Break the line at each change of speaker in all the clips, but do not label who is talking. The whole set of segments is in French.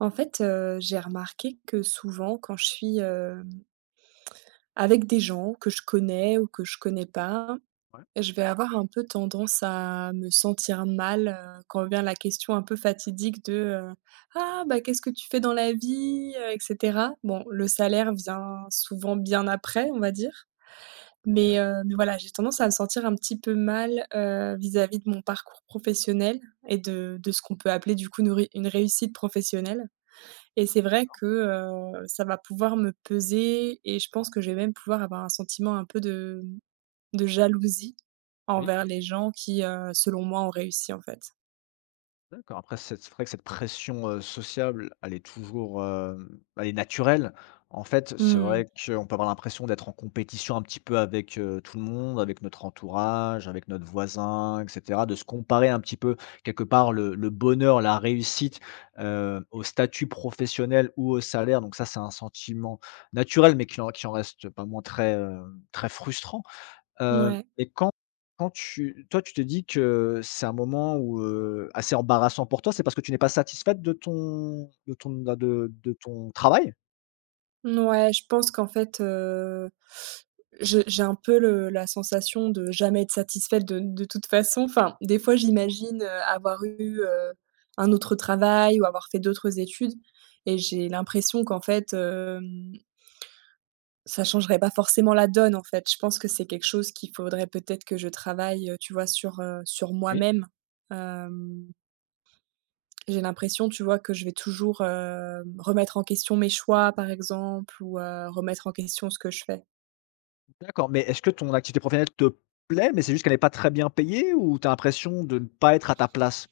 En fait, j'ai remarqué que souvent quand je suis, avec des gens que je connais ou que je connais pas,
Ouais,
je vais avoir un peu tendance à me sentir mal, quand vient la question un peu fatidique de: «Ah bah, qu'est-ce que tu fais dans la vie?» Et cetera. Bon, le salaire vient souvent bien après, on va dire.
OK.
Mais voilà, j'ai tendance à me sentir un petit peu mal, vis-à-vis de mon parcours professionnel et de ce qu'on peut appeler du coup une réussite professionnelle. Et c'est vrai que, ça va pouvoir me peser et je pense que je vais même pouvoir avoir un sentiment un peu de jalousie
Oui,
envers les gens qui, selon moi, ont réussi, en fait.
d'accord. Après, c'est vrai que cette pression, sociable, elle est toujours, elle est naturelle. En fait, c'est
Mmh.
vrai qu'on peut avoir l'impression d'être en compétition un petit peu avec, tout le monde, avec notre entourage, avec notre voisin, et cetera, de se comparer un petit peu, quelque part, le bonheur, la réussite, au statut professionnel ou au salaire. Donc ça, c'est un sentiment naturel, mais qui en reste pas moins très, très frustrant.
Ouais.
Mais quand quand tu toi, tu te dis que c'est un moment où, assez embarrassant pour toi, c'est parce que tu n'es pas satisfaite de ton bah, de ton travail?
Mouais, je pense qu'en fait, je j'ai un peu le la sensation de jamais être satisfaite de toute façon. Enfin, des fois, j'imagine, avoir eu, un autre travail ou avoir fait d'autres études et j'ai l'impression qu'en fait, ça changerait pas forcément la donne, en fait. Je pense que c'est quelque chose qu'il faudrait peut-être que je travaille, tu vois, sur
Oui.
moi-même. Hem, j'ai l'impression, tu vois, que je vais toujours, remettre en question mes choix, par exemple, ou, remettre en question ce que je fais.
D'accord, mais est-ce que ton activité professionnelle te plaît, mais c'est juste qu'elle n'est pas très bien payée ou tu as l'impression de ne pas être à ta place?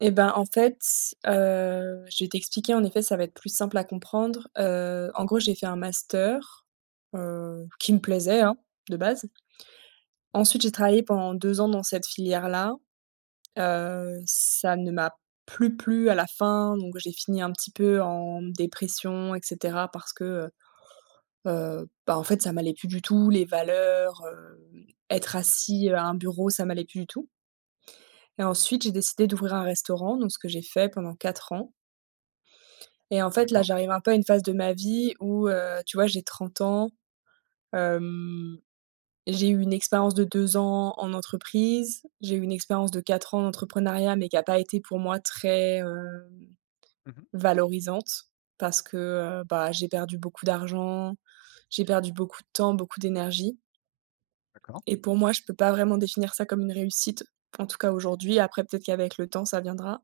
Et ben, en fait, je vais t'expliquer, en effet, ça va être plus simple à comprendre. En gros, j'ai fait un master, qui me plaisait, hein, de base.
D'accord,
Ensuite, j'ai travaillé pendant 2 ans dans cette filière-là. Ça ne m'a plus plu à la fin, donc j'ai fini un petit peu en dépression et cetera parce que, bah, en fait, ça m'allait plus du tout, les valeurs, être assis, à un bureau, ça m'allait plus du tout et ensuite, j'ai décidé d'ouvrir un restaurant, donc ce que j'ai fait pendant 4 ans et en fait, là,
d'accord.
j'arrive un peu à une phase de ma vie où, tu vois, j'ai 30 ans, hem, j'ai eu une expérience de 2 ans en entreprise, j'ai eu une expérience de 4 ans en entrepreneuriat mais qui a pas été pour moi très,
Mmh.
valorisante parce que, bah, j'ai perdu beaucoup d'argent, j'ai perdu beaucoup de temps, beaucoup d'énergie
D'accord.
et pour moi, je peux pas vraiment définir ça comme une réussite, en tout cas aujourd'hui. Après, peut-être qu'avec le temps, ça viendra.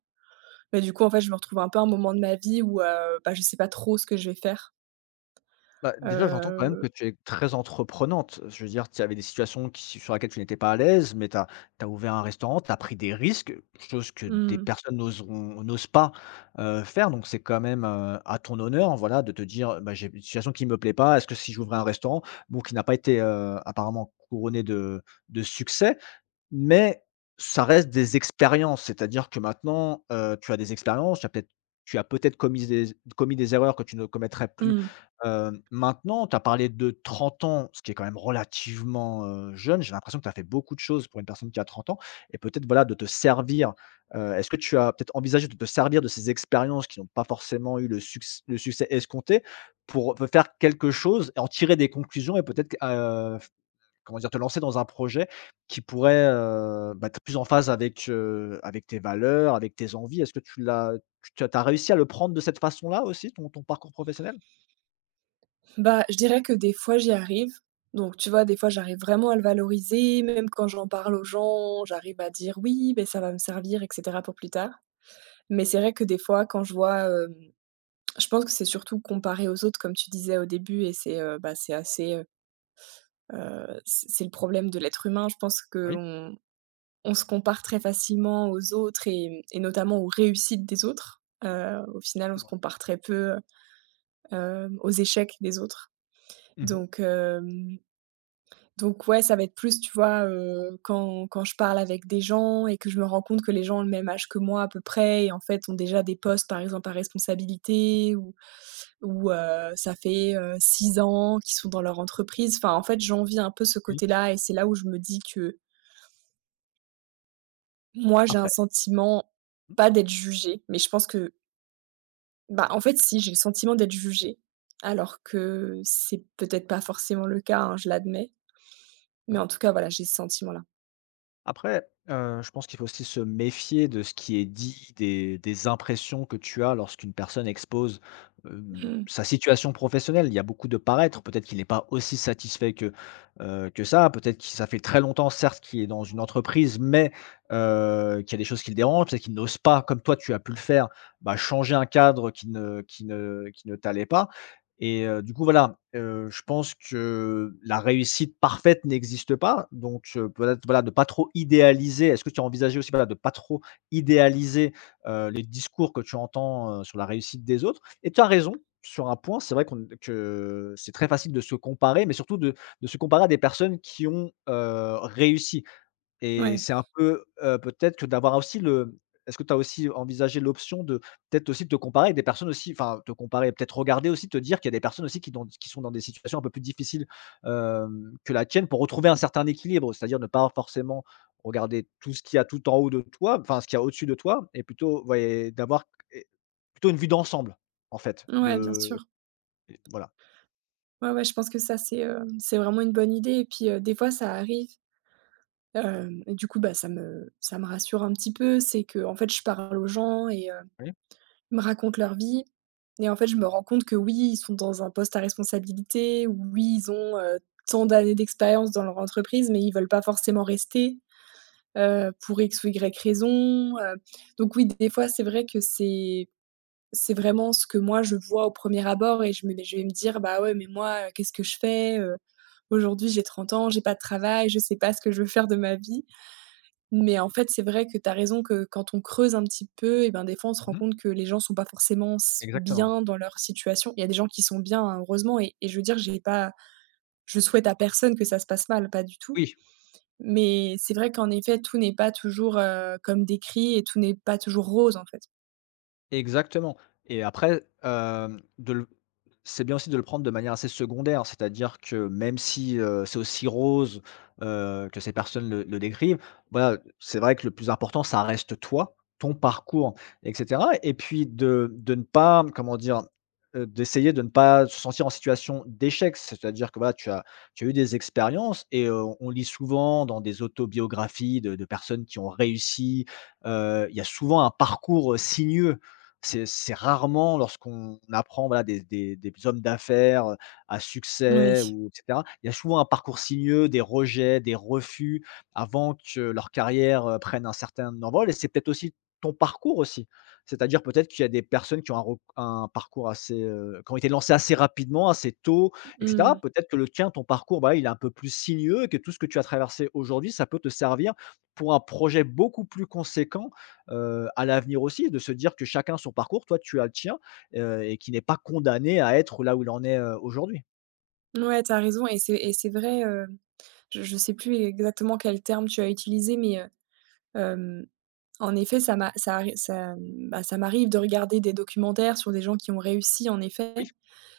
Mais du coup, en fait, je me retrouve un peu à un moment de ma vie où, bah, je sais pas trop ce que je vais faire.
Bah, déjà, j'entends quand même
Heu,
que tu es très entreprenante. Je veux dire, tu avais des situations qui sur laquelle tu n'étais pas à l'aise, mais tu as ouvert un restaurant, tu as pris des risques, chose que des
mmh,
personnes n'osent pas, faire. Donc c'est quand même, à ton honneur, voilà, de te dire: «Bah, j'ai une situation qui ne me plaît pas. Est-ce que si j'ouvrais un restaurant?» bon, qui n'a pas été, apparemment couronné de succès, mais ça reste des expériences, c'est-à-dire que maintenant, tu as des expériences, tu as peut-être commis des erreurs que tu ne commettrais plus,
mmh.
maintenant. Tu as parlé de 30 ans, ce qui est quand même relativement, jeune. J'ai l'impression que tu as fait beaucoup de choses pour une personne qui a 30 ans et peut-être, voilà, de te servir, est-ce que tu as peut-être envisagé de te servir de ces expériences qui n'ont pas forcément eu le succès escompté pour, faire quelque chose et en tirer des conclusions et peut-être, q Comment dire? Te lancer dans un projet qui pourrait, être plus en phase avec, avec tes valeurs, avec tes envies. Est-ce que tu l'as tu as réussi à le prendre de cette façon-là aussi, ton parcours professionnel?
Bah, je dirais que des fois, j'y arrive. Donc tu vois, des fois, j'arrive vraiment à le valoriser, même quand j'en parle aux gens, j'arrive à dire: «Oui, mais ça va me servir et cetera pour plus tard». Mais c'est vrai que des fois, quand je vois, je pense que c'est surtout comparé aux autres, comme tu disais au début et c'est, bah, c'est assez, c'est le problème de l'être humain. Je pense
Oui,
qu'on on se compare très facilement aux autres et notamment aux réussites des autres. Au final, on
c'est
se
vrai.
compare très peu, aux échecs des autres.
Mmh.
Donc hem, donc ouais, ça va être plus, tu vois, quand je parle avec des gens et que je me rends compte que les gens ont le même âge que moi à peu près et en fait ont déjà des postes, par exemple, à responsabilité ou où ça fait, 6 ans qu'ils sont dans leur entreprise. Enfin, en fait, j'envie un peu ce
Oui.
côté-là et c'est là où je me dis que moi, j'ai un
Après.
sentiment, pas d'être jugée, mais je pense que bah, en fait, si, j'ai le sentiment d'être jugée, alors que c'est peut-être pas forcément le cas, hein, je l'admets. Mais
Mmh.
en tout cas, voilà, j'ai ce sentiment-là.
Après, je pense qu'il faut aussi se méfier de ce qui est dit, des impressions que tu as lorsqu'une personne expose,
Mmh.
sa situation professionnelle. Il y a beaucoup de paraître, peut-être qu'il n'est pas aussi satisfait que ça, peut-être que ça fait très longtemps certes qu'il est dans une entreprise, mais, qu'il y a des choses qui le dérangent, peut-être qu'il n'ose pas, comme toi tu as pu le faire, bah, changer un cadre qui ne t'allait pas. Et du coup, voilà, je pense que la réussite parfaite n'existe pas, donc peut-être, voilà, de pas trop idéaliser. Est-ce que tu as envisagé aussi, voilà, de pas trop idéaliser, les discours que tu entends, sur la réussite des autres? Et tu as raison sur un point, c'est vrai qu'on que c'est très facile de se comparer, mais surtout de se comparer à des personnes qui ont, réussi. Et
Ouais,
c'est un peu, peut-être que d'avoir aussi le est-ce que tu as aussi envisagé l'option de peut-être aussi te comparer avec des personnes aussi enfin te comparer, peut-être regarder aussi, te dire qu'il y a des personnes aussi qui sont dans des situations un peu plus difficiles, que la tienne pour retrouver un certain équilibre? C'est-à-dire ne pas forcément regarder tout ce qu'il y a tout en haut de toi, enfin ce qu'il y a au-dessus de toi et plutôt ouais, d'avoir et plutôt une vue d'ensemble en fait
ouais, bien sûr.
de voilà.
Ouais, ouais, je pense que ça, c'est vraiment une bonne idée et puis, des fois, ça arrive, hem et du coup, bah, ça me rassure un petit peu. C'est que en fait, je parle aux gens et
Oui.
me racontent leur vie et en fait, je me rends compte que oui, ils sont dans un poste à responsabilité, oui, ils ont, tant d'années d'expérience dans leur entreprise, mais ils veulent pas forcément rester, pour X ou Y raison, donc oui, des fois, c'est vrai que c'est vraiment ce que moi je vois au premier abord et je vais me dire: «Bah, ouais, mais moi, qu'est-ce que je fais? Aujourd'hui, j'ai 30 ans, j'ai pas de travail, je sais pas ce que je veux faire de ma vie». Mais en fait, c'est vrai que tu as raison que quand on creuse un petit peu et ben, des fois, on se rend
Mmh.
compte que les gens sont pas forcément s
Exactement.
bien dans leur situation. Il y a des gens qui sont bien, hein, heureusement et je veux dire, j'ai pas je souhaite à personne que ça se passe mal, pas du tout.
Oui.
Mais c'est vrai qu'en effet, tout n'est pas toujours, comme décrit et tout n'est pas toujours rose, en fait.
Exactement et après, hem, de le c'est bien aussi de le prendre de manière assez secondaire. C'est-à-dire que même si, c'est aussi rose, que ces personnes le décrivent, voilà, c'est vrai que le plus important, ça reste toi, ton parcours et cetera et puis de ne pas, comment dire? D'essayer de ne pas se sentir en situation d'échec. C'est-à-dire que, voilà, tu as eu des expériences et on lit souvent dans des autobiographies de personnes qui ont réussi, il y a souvent un parcours, sinueux. C'est rarement lorsqu'on apprend, voilà, des hommes d'affaires, à
Oui.
succès ou et cetera. Il y a souvent un parcours sinueux, des rejets, des refus avant que leur carrière, prenne un certain envol et c'est peut-être aussi ton parcours aussi. C'est-à-dire peut-être qu'il y a des personnes qui ont un parcours assez, qui ont été lancées assez rapidement, assez tôt et
Mmh.
cetera. Peut-être que le tien, ton parcours, voilà, il est un peu plus sinueux et que tout ce que tu as traversé aujourd'hui, ça peut te servir pour un projet beaucoup plus conséquent à l'avenir aussi, de se dire que chacun son parcours, toi tu as le tien, et qui n'est pas condamné à être là où il en est, aujourd'hui.
Ouais, t'as raison et c'est vrai, je sais plus exactement quel terme tu as utilisé mais, en effet, ça m'a ça arri ça, mmh, bah, ça m'arrive de regarder des documentaires sur des gens qui ont réussi en effet
Oui.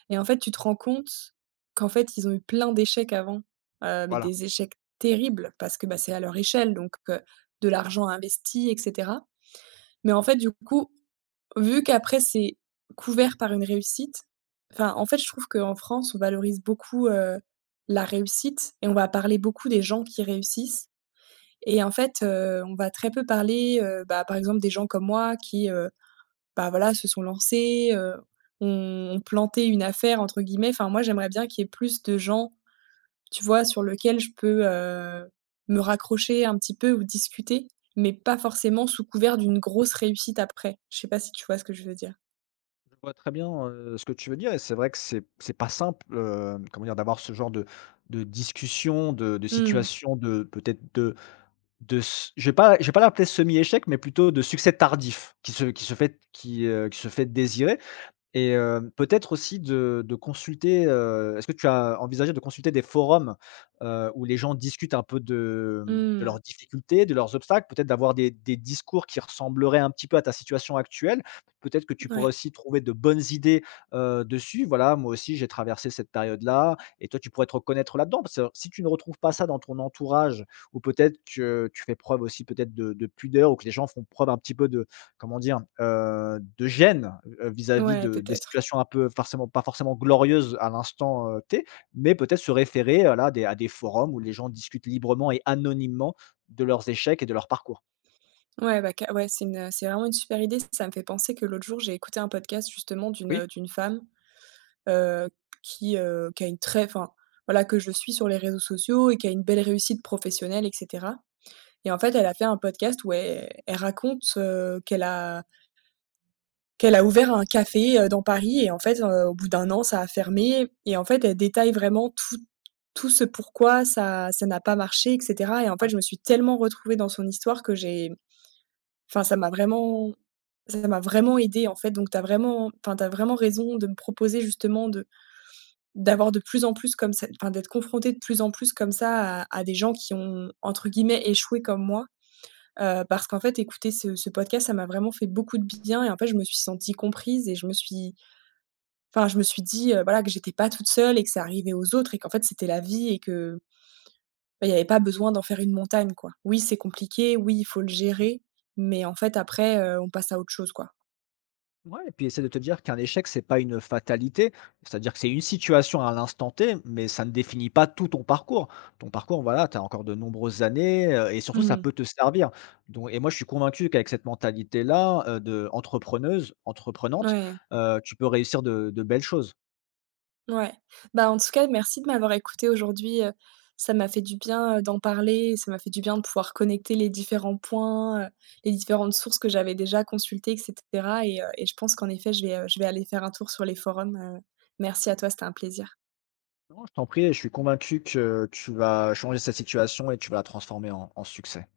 et en fait, tu te rends compte qu'en fait, ils ont eu plein d'échecs avant, mais
Voilà.
des échecs terribles parce que, bah, c'est à leur échelle donc de l'argent investi et cetera. Mais en fait, du coup, vu qu'après c'est couvert par une réussite, enfin, en fait, je trouve qu'en France, on valorise beaucoup, la réussite et on va parler beaucoup des gens qui réussissent et en fait, on va très peu parler, bah, par exemple des gens comme moi qui, bah, voilà, se sont lancés, ont planté une affaire entre guillemets. Enfin moi, j'aimerais bien qu'il y ait plus de gens, tu vois, sur lequel je peux, me raccrocher un petit peu ou discuter, mais pas forcément sous couvert d'une grosse réussite après. Je sais pas si tu vois ce que je veux dire?
Je vois très bien, ce que tu veux dire et c'est vrai que c'est pas simple, comment dire? D'avoir ce genre de discussion, de
Mmh.
situation, de peut-être de s je vais pas l'appeler semi-échec, mais plutôt de succès tardif qui se fait désirer. Et peut-être aussi de consulter, est-ce que tu as envisagé de consulter des forums, où les gens discutent un peu de, de
Mmh.
leurs difficultés, de leurs obstacles? Peut-être d'avoir des discours qui ressembleraient un petit peu à ta situation actuelle? Peut-être que tu pourrais
Ouais.
aussi trouver de bonnes idées, dessus. Voilà, moi aussi j'ai traversé cette période-là et toi tu pourrais te reconnaître là-dedans. Parce que si tu ne retrouves pas ça dans ton entourage ou peut-être que tu fais preuve aussi peut-être de pudeur ou que les gens font preuve un petit peu de, comment dire? De gêne, vis-à-vis
Ouais,
de des
peut-être.
situations un peu forcément pas forcément glorieuses à l'instant, T, mais peut-être se référer, là, à des forums où les gens discutent librement et anonymement de leurs échecs et de leur parcours.
Ouais, bah, ca ouais, c'est une, c'est vraiment une super idée. Ça me fait penser que l'autre jour, j'ai écouté un podcast justement
Oui.
d'une femme heu, qui a voilà, que je suis sur les réseaux sociaux et qui a une belle réussite professionnelle et cetera et en fait, elle a fait un podcast où elle raconte, qu'elle a ouvert un café, dans Paris et en fait, au bout d'un an, ça a fermé et en fait, elle détaille vraiment tout ce pourquoi ça n'a pas marché et cetera et en fait, je me suis tellement retrouvée dans son histoire que enfin, ça m'a vraiment ça m'a vraiment aidée, en fait, donc t'as vraiment raison de me proposer justement de D'avoir de plus en plus comme ça enfin, d'être confronté de plus en plus comme ça à des gens qui ont entre guillemets «échoué» comme moi, parce qu'en fait écouter ce podcast, ça m'a vraiment fait beaucoup de bien et en fait je me suis sentie comprise et je me suis enfin je me suis dit, voilà que j'étais pas toute seule et que ça arrivait aux autres et qu'en fait c'était la vie et que, bah, il n'y avait pas besoin d'en faire une montagne, quoi. Oui, c'est compliqué, oui, il faut le gérer, mais en fait après, on passe à autre chose, quoi.
Ouais et puis essaie de te dire qu'un échec, c'est pas une fatalité. C'est-à-dire que c'est une situation à l'instant T, mais ça ne définit pas tout ton parcours. Ton parcours, voilà, tu as encore de nombreuses années, et surtout ça
Mmh.
peut te servir. Donc et moi, je suis convaincu qu'avec cette mentalité-là, de entrepreneuse entreprenante,
Ouais.
tu peux réussir de belles choses.
Ouais. Bah, en tout cas, merci de m'avoir écoutée aujourd'hui, ça m'a fait du bien, d'en parler, ça m'a fait du bien de pouvoir connecter les différents points, les différentes sources que j'avais déjà consultées et cetera et je pense qu'en effet, je vais aller faire un tour sur les forums. Merci à toi, c'était un plaisir.
Non, je t'en prie, je suis convaincu que tu vas changer cette situation et tu vas la transformer en succès.